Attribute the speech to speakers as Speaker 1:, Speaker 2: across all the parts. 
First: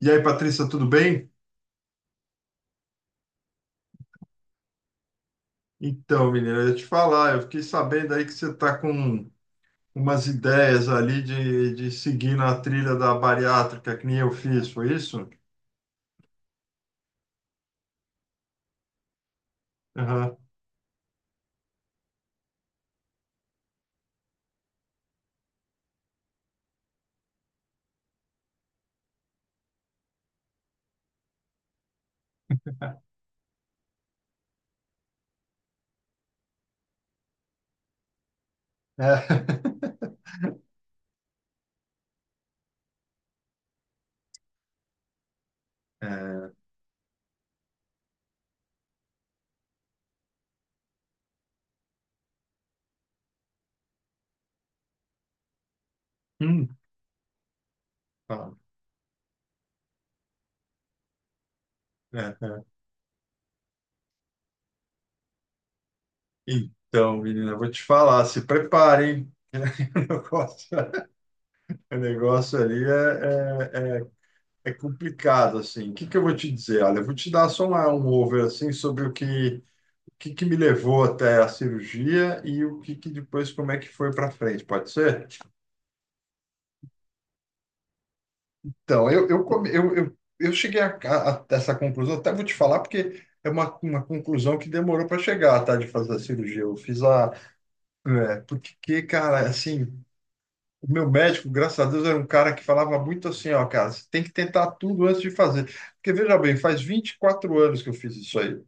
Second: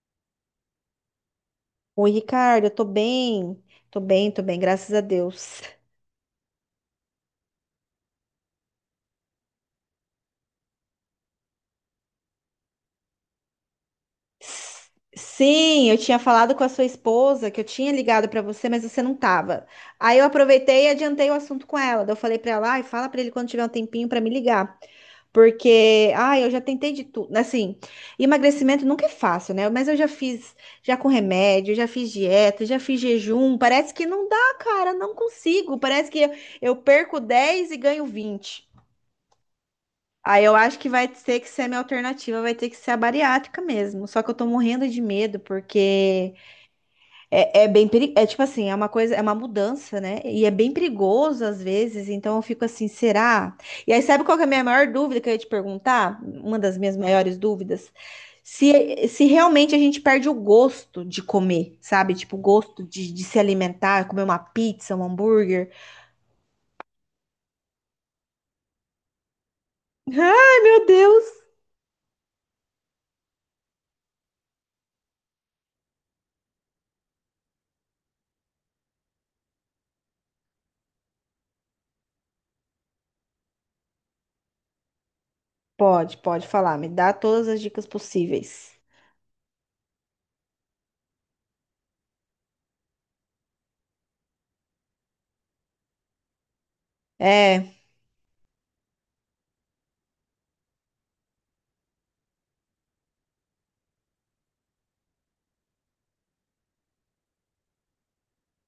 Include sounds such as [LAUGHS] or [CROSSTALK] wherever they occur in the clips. Speaker 1: E aí, Patrícia, tudo bem?
Speaker 2: Oi, Ricardo, eu tô bem. Tô bem, tô bem, graças a Deus.
Speaker 1: Então, menina, eu ia te falar, eu fiquei sabendo aí que você está com umas ideias ali de seguir na trilha da bariátrica, que nem eu fiz,
Speaker 2: S-
Speaker 1: foi isso?
Speaker 2: Sim, eu tinha falado com a sua esposa que eu tinha ligado pra você, mas você não tava. Aí eu
Speaker 1: Aham.
Speaker 2: aproveitei e adiantei o assunto com ela. Daí eu falei pra ela, ai, fala pra ele quando tiver um tempinho pra me ligar, porque, ai, eu já tentei de tudo, assim, emagrecimento nunca é fácil, né? Mas eu já fiz, já com remédio, já fiz dieta, já fiz jejum, parece que não dá, cara, não consigo. Parece que eu perco 10 e ganho 20.
Speaker 1: É. [LAUGHS]
Speaker 2: Aí eu acho que vai ter que ser a minha alternativa, vai ter que ser a bariátrica mesmo. Só que eu tô morrendo de medo, porque
Speaker 1: É.
Speaker 2: é bem perigoso. É tipo assim, é uma coisa, é uma mudança, né? E é bem perigoso às vezes, então eu fico assim, será? E aí, sabe qual que é a minha maior dúvida que eu ia te perguntar? Uma
Speaker 1: Hum.
Speaker 2: das minhas maiores dúvidas.
Speaker 1: Tá.
Speaker 2: Se realmente a gente perde o gosto de comer, sabe?
Speaker 1: É,
Speaker 2: Tipo, o
Speaker 1: é.
Speaker 2: gosto de se alimentar, comer uma pizza, um hambúrguer.
Speaker 1: Então, menina, eu vou te falar, se preparem. [LAUGHS]
Speaker 2: Ai, meu
Speaker 1: O
Speaker 2: Deus!
Speaker 1: o negócio ali é complicado, assim. O que que eu vou te dizer? Olha, eu vou te dar só um over, assim, sobre o que que me levou até a cirurgia e o que que depois, como é que foi para frente, pode ser?
Speaker 2: Pode, pode falar, me dá todas as dicas possíveis.
Speaker 1: Então, eu, come- eu cheguei a essa conclusão, até vou te falar, porque é uma conclusão que demorou para chegar, tá, de fazer a cirurgia. Eu fiz a...
Speaker 2: É,
Speaker 1: É, porque, cara, assim, o meu médico, graças a Deus, era um cara que falava muito assim, ó, cara, você tem que tentar tudo antes de fazer. Porque, veja bem, faz 24 anos que eu fiz isso aí.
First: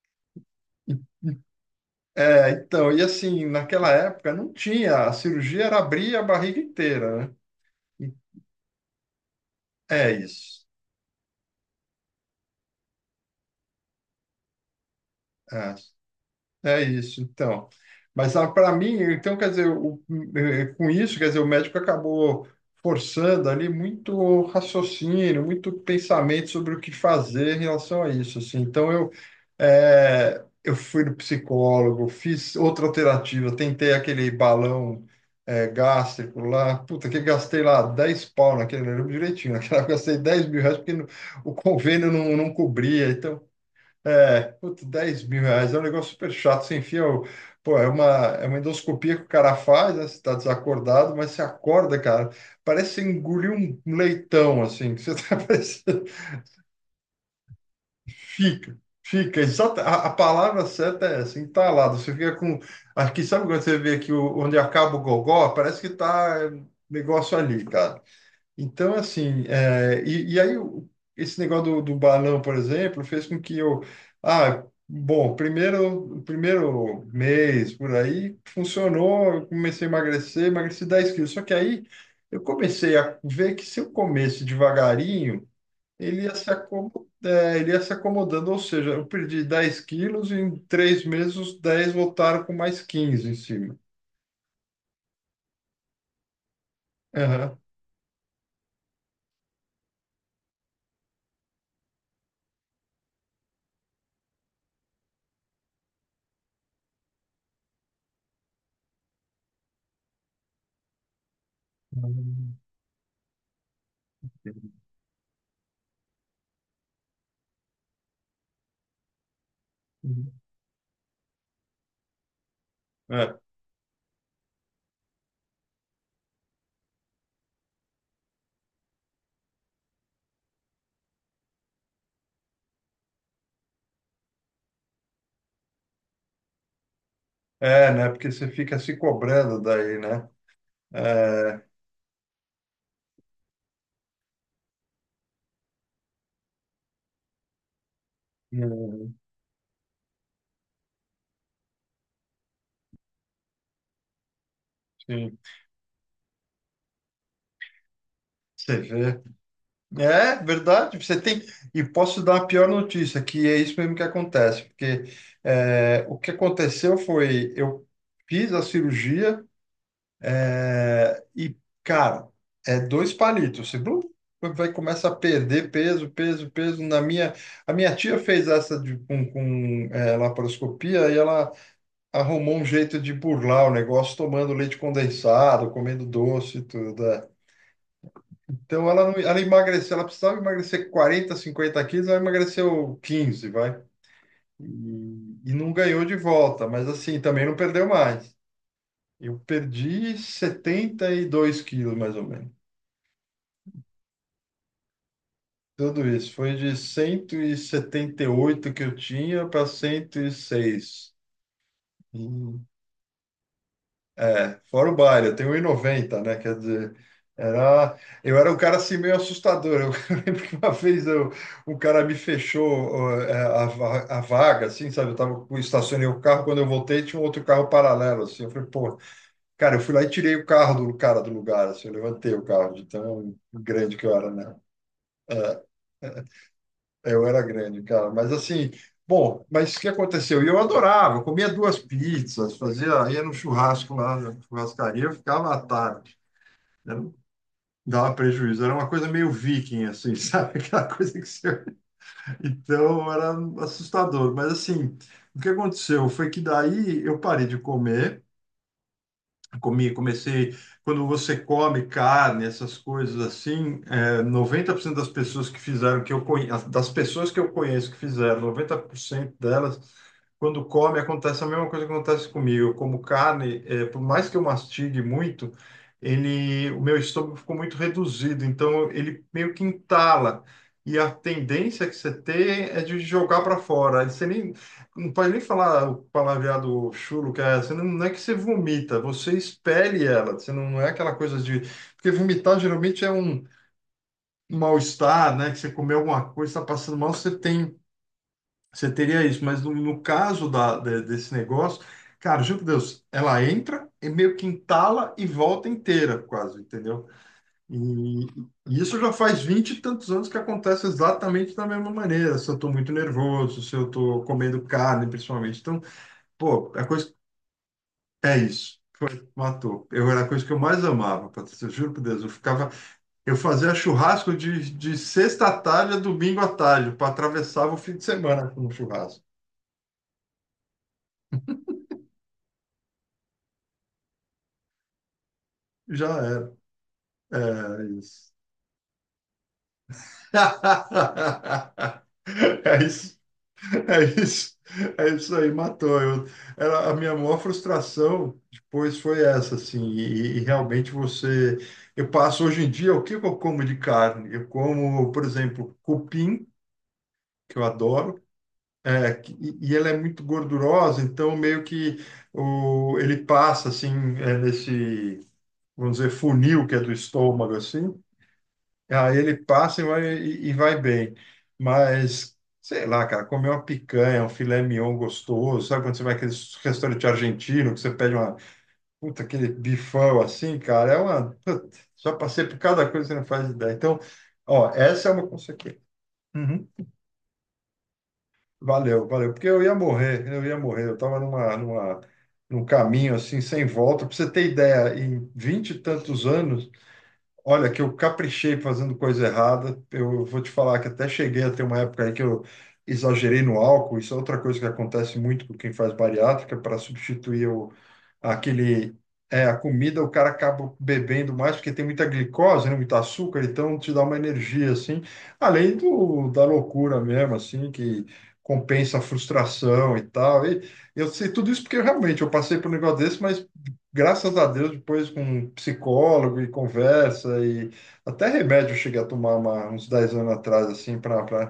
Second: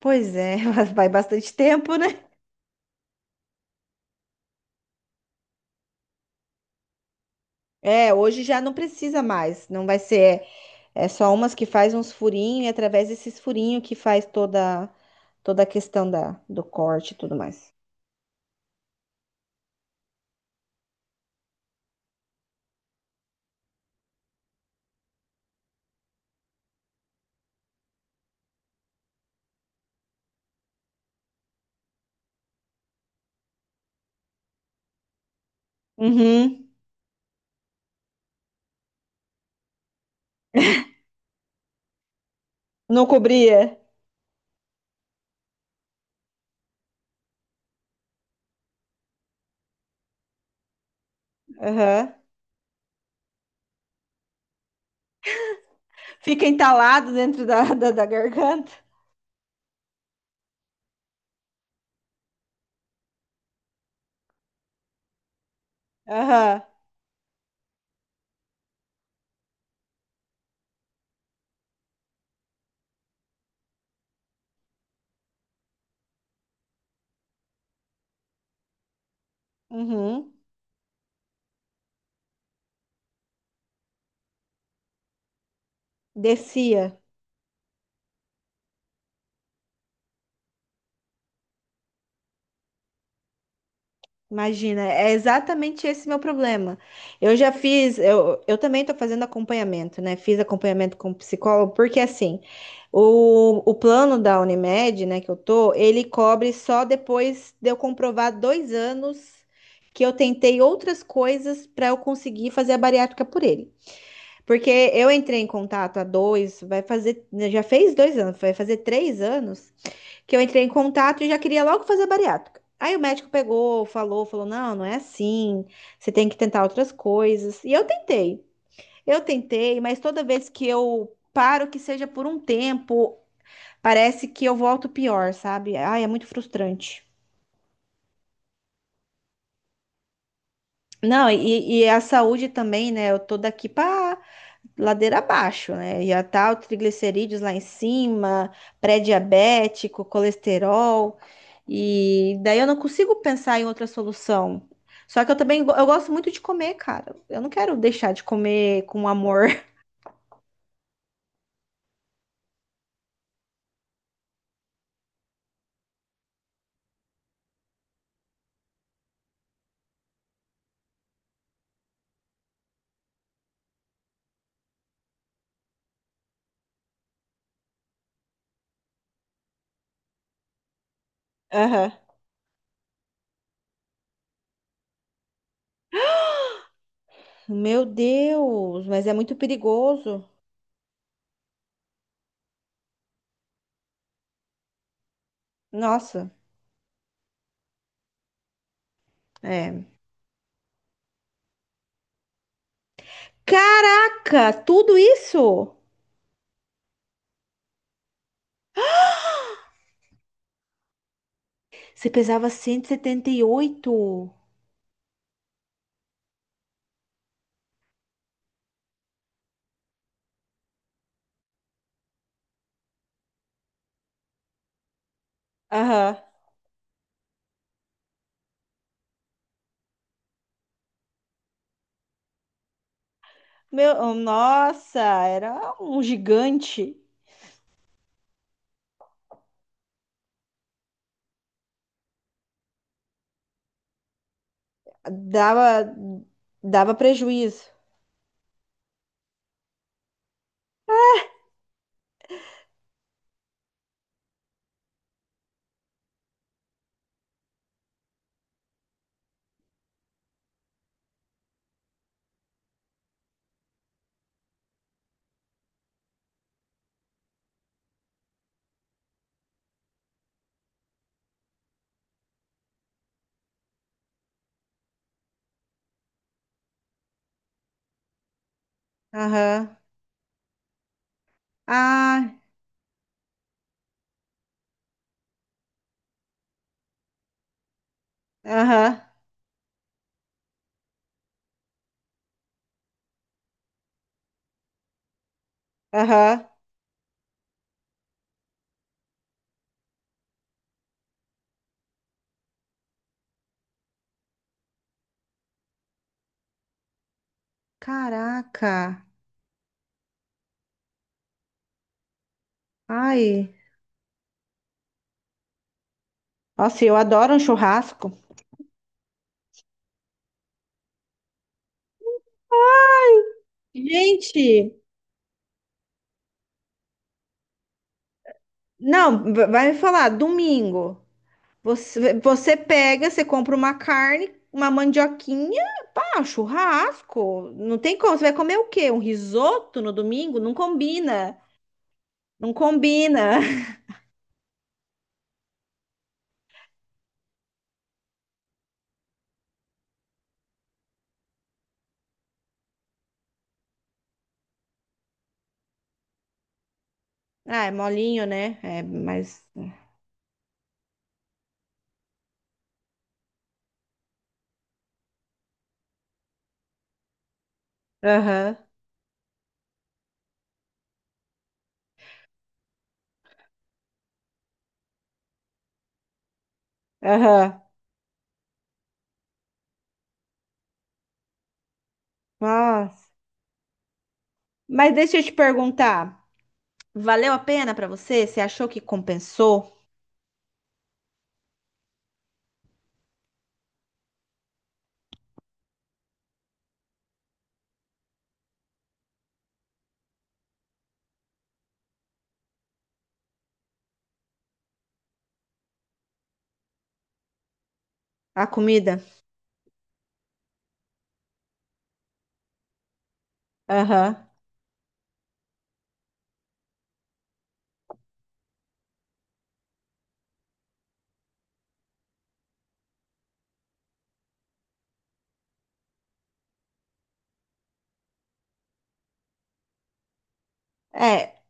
Speaker 2: pois é, [LAUGHS] vai bastante tempo, né?
Speaker 1: É, então, e assim, naquela época não tinha, a cirurgia era abrir a barriga inteira, né?
Speaker 2: É, hoje já não precisa mais, não vai
Speaker 1: É
Speaker 2: ser,
Speaker 1: isso.
Speaker 2: é só umas que faz uns furinhos e através desses furinhos que faz toda a
Speaker 1: É.
Speaker 2: questão da, do
Speaker 1: É
Speaker 2: corte e
Speaker 1: isso,
Speaker 2: tudo
Speaker 1: então.
Speaker 2: mais.
Speaker 1: Mas para mim, então, quer dizer, com isso, quer dizer, o médico acabou forçando ali muito raciocínio, muito pensamento sobre o que fazer em relação a isso, assim. Então, eu fui no psicólogo, fiz outra alternativa, tentei aquele balão, gástrico
Speaker 2: Uhum,
Speaker 1: lá, puta, que gastei lá 10 pau naquele, eu lembro direitinho, naquela [LAUGHS] gastei R$ 10.000 porque não- o convênio não
Speaker 2: não
Speaker 1: cobria, então...
Speaker 2: cobria.
Speaker 1: É, putz, R$ 10.000 é um negócio super chato. Você enfia o. Pô, é uma endoscopia que o cara faz, né? Você tá desacordado, mas você acorda,
Speaker 2: Aham.
Speaker 1: cara. Parece que você engoliu um leitão, assim, que você tá [LAUGHS] parecendo.
Speaker 2: Fica entalado dentro da, [LAUGHS] da, da garganta.
Speaker 1: Fica, fica. Exata, a palavra certa é essa, entalado. Você fica com. Aqui, sabe quando você vê aqui onde acaba o gogó? Parece que tá é,
Speaker 2: Aham.
Speaker 1: negócio ali, cara. Então, assim, e aí esse negócio do balão, por exemplo, fez com que eu, ah, bom, primeiro, primeiro mês por aí funcionou, eu comecei a
Speaker 2: Uhum.
Speaker 1: emagrecer, emagreci 10 quilos. Só que aí eu comecei a ver que se eu comesse devagarinho,
Speaker 2: Descia.
Speaker 1: ele ia se acomodando, ou seja, eu perdi 10 quilos e em 3 meses os 10 voltaram com mais 15 em cima.
Speaker 2: Imagina, é exatamente esse meu problema. Eu já
Speaker 1: Aham.
Speaker 2: fiz, eu também estou fazendo acompanhamento, né? Fiz acompanhamento com psicólogo, porque assim, o plano da Unimed, né, que eu tô, ele cobre só depois de eu comprovar 2 anos que eu tentei outras coisas para eu conseguir fazer a bariátrica por ele. Porque eu entrei em contato há dois, vai fazer, já fez 2 anos, vai fazer 3 anos
Speaker 1: Uhum.
Speaker 2: que eu entrei em contato e já queria logo fazer bariátrica. Aí o médico pegou, falou, falou: não, não é assim, você tem que tentar outras coisas. E eu tentei, mas toda vez que eu paro, que seja por um tempo, parece que eu volto pior, sabe? Ai, é muito frustrante.
Speaker 1: É, né? Porque você fica se cobrando daí, né?
Speaker 2: Não,
Speaker 1: É,
Speaker 2: e a saúde também, né? Eu tô daqui para ladeira abaixo, né? Já tá o triglicerídeos lá em cima,
Speaker 1: hum,
Speaker 2: pré-diabético, colesterol. E daí eu não consigo pensar em outra solução. Só que eu
Speaker 1: sim,
Speaker 2: também go- eu gosto muito de comer, cara. Eu não quero deixar de
Speaker 1: você
Speaker 2: comer com
Speaker 1: vê.
Speaker 2: amor.
Speaker 1: É verdade, você tem. E posso dar a pior notícia, que é isso mesmo que acontece, porque é, o que aconteceu foi, eu fiz a cirurgia é, e, cara, é dois palitos. Você blum, vai começa a perder peso, peso, peso. Na minha, a minha tia fez essa com é, laparoscopia e ela
Speaker 2: [LAUGHS] Aham.
Speaker 1: arrumou um jeito de burlar o negócio tomando leite condensado, comendo doce e tudo. É.
Speaker 2: Meu Deus,
Speaker 1: Então
Speaker 2: mas
Speaker 1: ela,
Speaker 2: é
Speaker 1: não-
Speaker 2: muito
Speaker 1: ela emagreceu, ela
Speaker 2: perigoso.
Speaker 1: precisava emagrecer 40, 50 quilos, ela emagreceu 15, vai. E, e não ganhou de
Speaker 2: Nossa,
Speaker 1: volta, mas assim, também não perdeu mais. Eu
Speaker 2: é.
Speaker 1: perdi 72 quilos, mais ou menos.
Speaker 2: Caraca, tudo isso?
Speaker 1: Tudo isso. Foi de 178 que eu tinha para 106.
Speaker 2: Você
Speaker 1: E seis.
Speaker 2: pesava
Speaker 1: E
Speaker 2: cento e setenta e oito.
Speaker 1: fora o baile, eu tenho 1,90, né? Quer dizer, era, eu era um cara assim meio assustador. Eu [LAUGHS] lembro que uma vez eu, um cara me fechou ó, é, a vaga, assim, sabe? Eu tava, eu estacionei
Speaker 2: Aham.
Speaker 1: o carro, quando eu voltei tinha um outro carro paralelo, assim. Eu falei, pô, cara, eu fui lá e tirei o carro do cara do lugar, assim, eu levantei o carro de tão grande que
Speaker 2: Meu,
Speaker 1: eu era, né?
Speaker 2: nossa,
Speaker 1: É,
Speaker 2: era um gigante.
Speaker 1: eu era grande, cara, mas assim. Bom, mas o que aconteceu? E eu adorava, eu comia duas pizzas, fazia, ia no churrasco lá, na churrascaria, eu ficava à
Speaker 2: Dava,
Speaker 1: tarde. Né?
Speaker 2: dava prejuízo.
Speaker 1: Dava prejuízo. Era uma coisa meio viking, assim, [LAUGHS] sabe? Aquela coisa que você... Então, era assustador. Mas, assim, o que aconteceu foi que daí eu parei de comer. Comi, comecei. Quando você come carne, essas coisas assim, é, 90% das pessoas que fizeram, que eu conheço, das pessoas que eu conheço que fizeram, 90% delas, quando come, acontece a mesma coisa que acontece comigo. Eu como carne, é, por mais que eu mastigue muito, ele, o meu estômago ficou muito reduzido, então ele meio que
Speaker 2: Aham.
Speaker 1: entala. E a tendência que você
Speaker 2: Ah,
Speaker 1: tem é de jogar para fora. Você nem, não pode nem falar o palavreado chulo, que é, você não é que você vomita,
Speaker 2: aham,
Speaker 1: você expele ela. Você não é aquela coisa de. Porque vomitar geralmente é um mal-estar, né? Que você comeu alguma
Speaker 2: aham.
Speaker 1: coisa, está passando mal, você tem, você teria isso. Mas no caso da, desse negócio, cara, juro por Deus, ela entra e meio que entala e volta inteira, quase, entendeu? E, e isso
Speaker 2: Caraca.
Speaker 1: já faz 20 e tantos anos que acontece exatamente da mesma maneira. Se eu estou muito
Speaker 2: Ai.
Speaker 1: nervoso, se eu estou comendo carne, principalmente. Então, pô,
Speaker 2: Nossa,
Speaker 1: é
Speaker 2: eu
Speaker 1: coisa.
Speaker 2: adoro um churrasco.
Speaker 1: É isso, matou. Eu era a coisa que eu mais amava, Patrícia, eu juro por Deus. Eu ficava, eu fazia churrasco
Speaker 2: Gente,
Speaker 1: de sexta à tarde a domingo à tarde, para atravessava o fim de semana com o churrasco.
Speaker 2: não, vai me falar, domingo. Você pega, você compra uma carne, uma mandioquinha,
Speaker 1: Já
Speaker 2: pá, um
Speaker 1: era.
Speaker 2: churrasco. Não
Speaker 1: É
Speaker 2: tem como. Você
Speaker 1: isso.
Speaker 2: vai comer o quê? Um risoto no domingo? Não combina.
Speaker 1: [LAUGHS]
Speaker 2: Não
Speaker 1: É isso,
Speaker 2: combina. [LAUGHS]
Speaker 1: é isso, é isso aí, matou. Eu, era a minha maior frustração depois foi essa, assim, e realmente você. Eu passo hoje em dia, o que que eu como de carne? Eu como, por exemplo, cupim, que eu
Speaker 2: Ah, é
Speaker 1: adoro,
Speaker 2: molinho, né? É,
Speaker 1: é,
Speaker 2: mas.
Speaker 1: e ela é muito gordurosa, então meio que o, ele passa assim, é, nesse, vamos dizer, funil que é do estômago, assim,
Speaker 2: Aham,
Speaker 1: aí ele passa e vai, e vai bem. Mas, sei lá, cara, comer uma picanha, um filé mignon gostoso, sabe quando você vai naqueles restaurante
Speaker 2: aham.
Speaker 1: argentino, que você pede uma, puta, aquele bifão assim, cara, é uma, puta, já passei por cada coisa
Speaker 2: Nossa.
Speaker 1: que você não faz ideia. Então, ó,
Speaker 2: Mas
Speaker 1: essa é
Speaker 2: deixa eu
Speaker 1: uma
Speaker 2: te
Speaker 1: consequência.
Speaker 2: perguntar,
Speaker 1: Uhum.
Speaker 2: valeu a pena pra você? Você achou que
Speaker 1: Valeu, valeu. Porque eu ia
Speaker 2: compensou
Speaker 1: morrer, eu ia morrer. Eu estava num caminho assim, sem volta. Para você ter ideia, em 20 e tantos anos, olha, que eu caprichei fazendo coisa errada. Eu vou te falar que até cheguei a ter uma época aí que eu exagerei no álcool. Isso é outra coisa que acontece muito com quem faz bariátrica, para substituir o,
Speaker 2: a
Speaker 1: aquele,
Speaker 2: comida?
Speaker 1: é, a comida, o cara acaba bebendo mais, porque tem muita glicose, né, muito açúcar, então te dá uma
Speaker 2: Aham.
Speaker 1: energia, assim, além do, da loucura mesmo, assim, que compensa a frustração e tal. E eu sei tudo isso porque realmente eu passei por um negócio desse, mas graças a Deus, depois com um psicólogo e conversa e até remédio eu cheguei a tomar uns 10 anos atrás, assim,
Speaker 2: É,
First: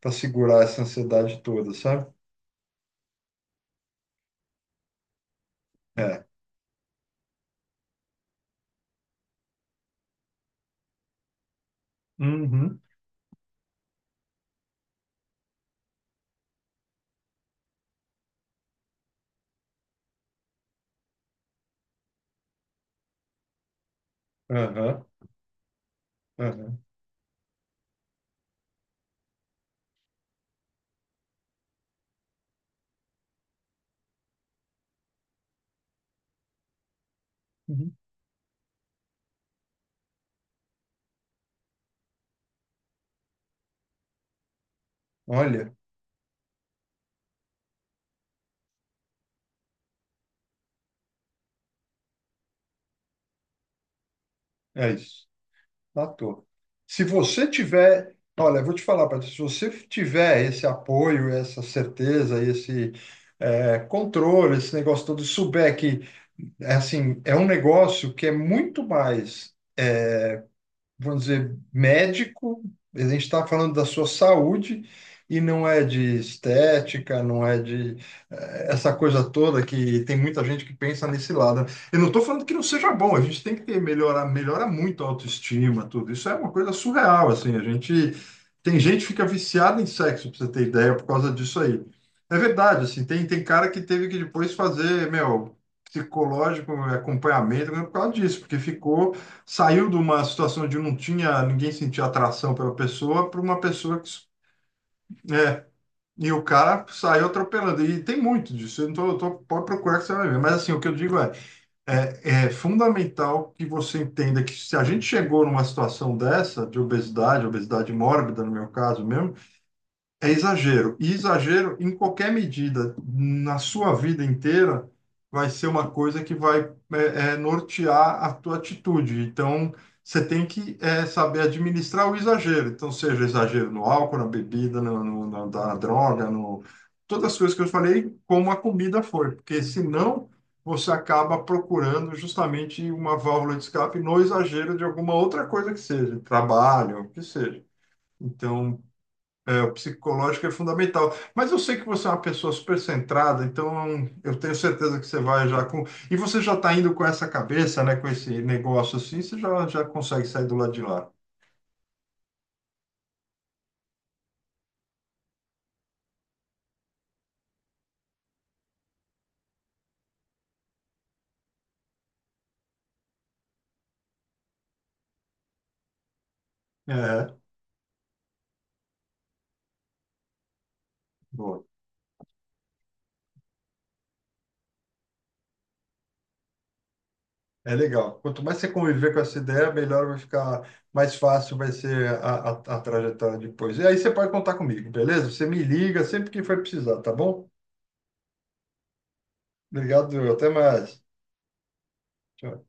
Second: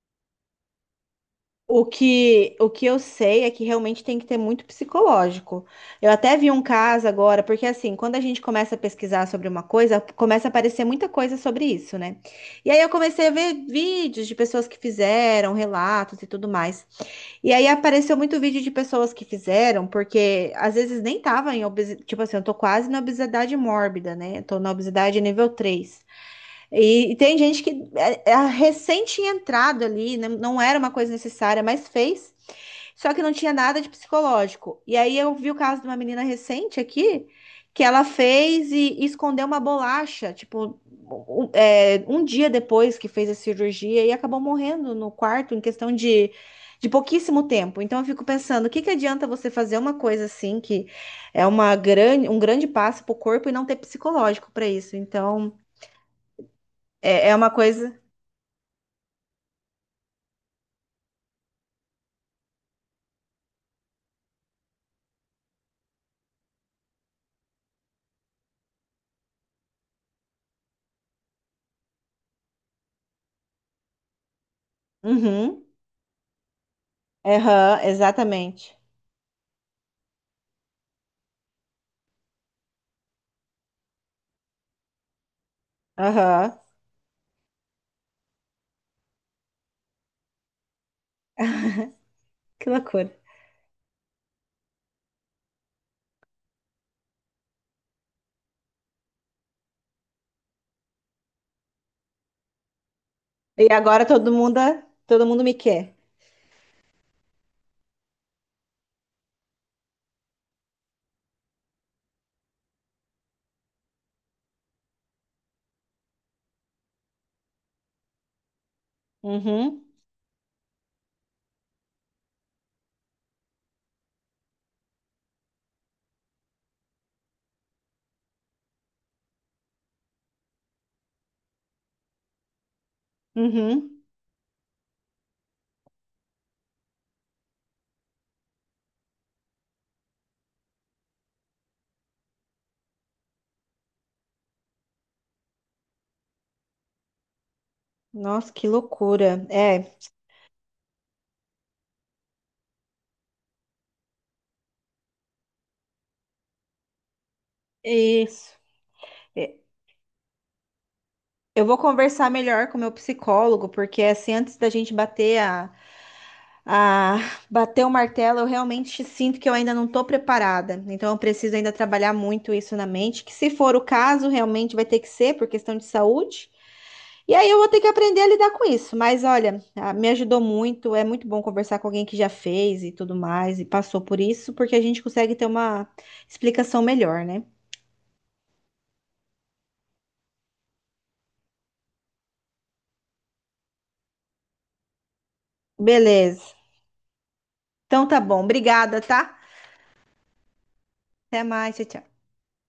Speaker 1: para segurar essa ansiedade toda,
Speaker 2: O
Speaker 1: sabe?
Speaker 2: que, o que eu sei é que realmente tem que ter muito psicológico. Eu
Speaker 1: É.
Speaker 2: até vi um caso agora, porque assim, quando a gente começa a pesquisar sobre uma coisa, começa a aparecer muita coisa sobre isso, né? E aí
Speaker 1: Uhum,
Speaker 2: eu comecei a ver vídeos de pessoas que fizeram, relatos e tudo mais. E aí apareceu muito vídeo de pessoas que fizeram, porque às vezes nem tava em obesidade, tipo assim, eu tô quase na obesidade mórbida, né? Eu tô na
Speaker 1: aham,
Speaker 2: obesidade nível 3.
Speaker 1: aham.
Speaker 2: E tem gente que é recém tinha entrado ali, não, não era uma coisa necessária, mas fez. Só que não tinha nada de psicológico. E aí eu vi o caso de uma menina recente aqui, que
Speaker 1: Uhum.
Speaker 2: ela fez e escondeu uma bolacha, tipo, um dia depois que fez a cirurgia e acabou morrendo no quarto em
Speaker 1: Olha,
Speaker 2: questão de pouquíssimo tempo. Então eu fico pensando, o que que adianta você fazer uma coisa assim que é uma grande, um grande passo para o corpo e não ter psicológico para
Speaker 1: é
Speaker 2: isso?
Speaker 1: isso.
Speaker 2: Então
Speaker 1: Matou. Se
Speaker 2: é
Speaker 1: você
Speaker 2: uma coisa.
Speaker 1: tiver, olha, eu vou te falar, Patrícia, se você tiver esse apoio, essa certeza, esse controle, esse negócio todo, e souber que, é assim, é um negócio que é muito mais, vamos dizer, médico, a gente está falando da sua saúde e
Speaker 2: Uhum.
Speaker 1: não é de estética, não é
Speaker 2: Aham,
Speaker 1: de
Speaker 2: exatamente.
Speaker 1: essa coisa toda que tem muita gente que pensa nesse lado. Eu não estou falando que não seja bom, a gente tem que ter, melhorar, melhora muito a autoestima, tudo. Isso é uma
Speaker 2: Aham.
Speaker 1: coisa surreal, assim, a gente tem gente que fica viciada em sexo, para você ter ideia, por causa disso aí. É
Speaker 2: Que
Speaker 1: verdade, assim,
Speaker 2: loucura.
Speaker 1: tem cara que teve que depois fazer, meu, psicológico, acompanhamento, por causa disso, porque ficou saiu de uma situação de não tinha, ninguém sentia atração pela pessoa, para uma
Speaker 2: E
Speaker 1: pessoa
Speaker 2: agora
Speaker 1: que.
Speaker 2: todo mundo me
Speaker 1: É,
Speaker 2: quer.
Speaker 1: e o cara saiu atropelando. E tem muito disso. Eu não tô, eu tô- pode procurar que você vai ver. Mas assim, o que eu digo é, é fundamental que você entenda que se a gente chegou numa situação dessa, de obesidade, obesidade mórbida, no meu caso mesmo,
Speaker 2: Uhum.
Speaker 1: é exagero. E exagero em qualquer medida, na sua vida inteira, vai ser uma coisa que vai nortear a tua atitude. Então, você tem que é, saber administrar o exagero. Então, seja exagero no
Speaker 2: Uhum.
Speaker 1: álcool, na bebida, na droga, no... todas as coisas que eu falei, como a comida foi. Porque senão você acaba procurando justamente uma válvula de escape no exagero de alguma outra coisa que seja, trabalho, o que seja.
Speaker 2: Nossa, que
Speaker 1: Então,
Speaker 2: loucura.
Speaker 1: é, o
Speaker 2: É,
Speaker 1: psicológico é fundamental. Mas eu sei que você é uma pessoa super centrada, então eu tenho certeza que você vai já com. E você já está indo com essa cabeça,
Speaker 2: é
Speaker 1: né? Com esse
Speaker 2: isso.
Speaker 1: negócio assim, você
Speaker 2: É,
Speaker 1: já consegue sair do lado de lá.
Speaker 2: eu vou conversar melhor com o meu psicólogo, porque assim, antes da gente a bater o martelo, eu realmente sinto que eu ainda não estou preparada. Então, eu preciso ainda trabalhar muito isso na mente, que se for o caso, realmente vai ter que ser por questão de saúde.
Speaker 1: É,
Speaker 2: E aí eu vou ter que aprender a lidar com isso. Mas olha, ah, me ajudou muito. É muito bom
Speaker 1: boa.
Speaker 2: conversar com alguém que já fez e tudo mais e passou por isso, porque a gente consegue ter uma explicação melhor, né?
Speaker 1: É legal. Quanto mais você conviver com essa ideia, melhor vai ficar, mais fácil vai ser a trajetória depois. E aí você pode contar comigo, beleza? Você me liga sempre que
Speaker 2: Beleza.
Speaker 1: for precisar, tá bom?
Speaker 2: Então tá bom. Obrigada, tá?
Speaker 1: Obrigado, até mais.
Speaker 2: Até mais. Tchau, tchau.
Speaker 1: Tchau.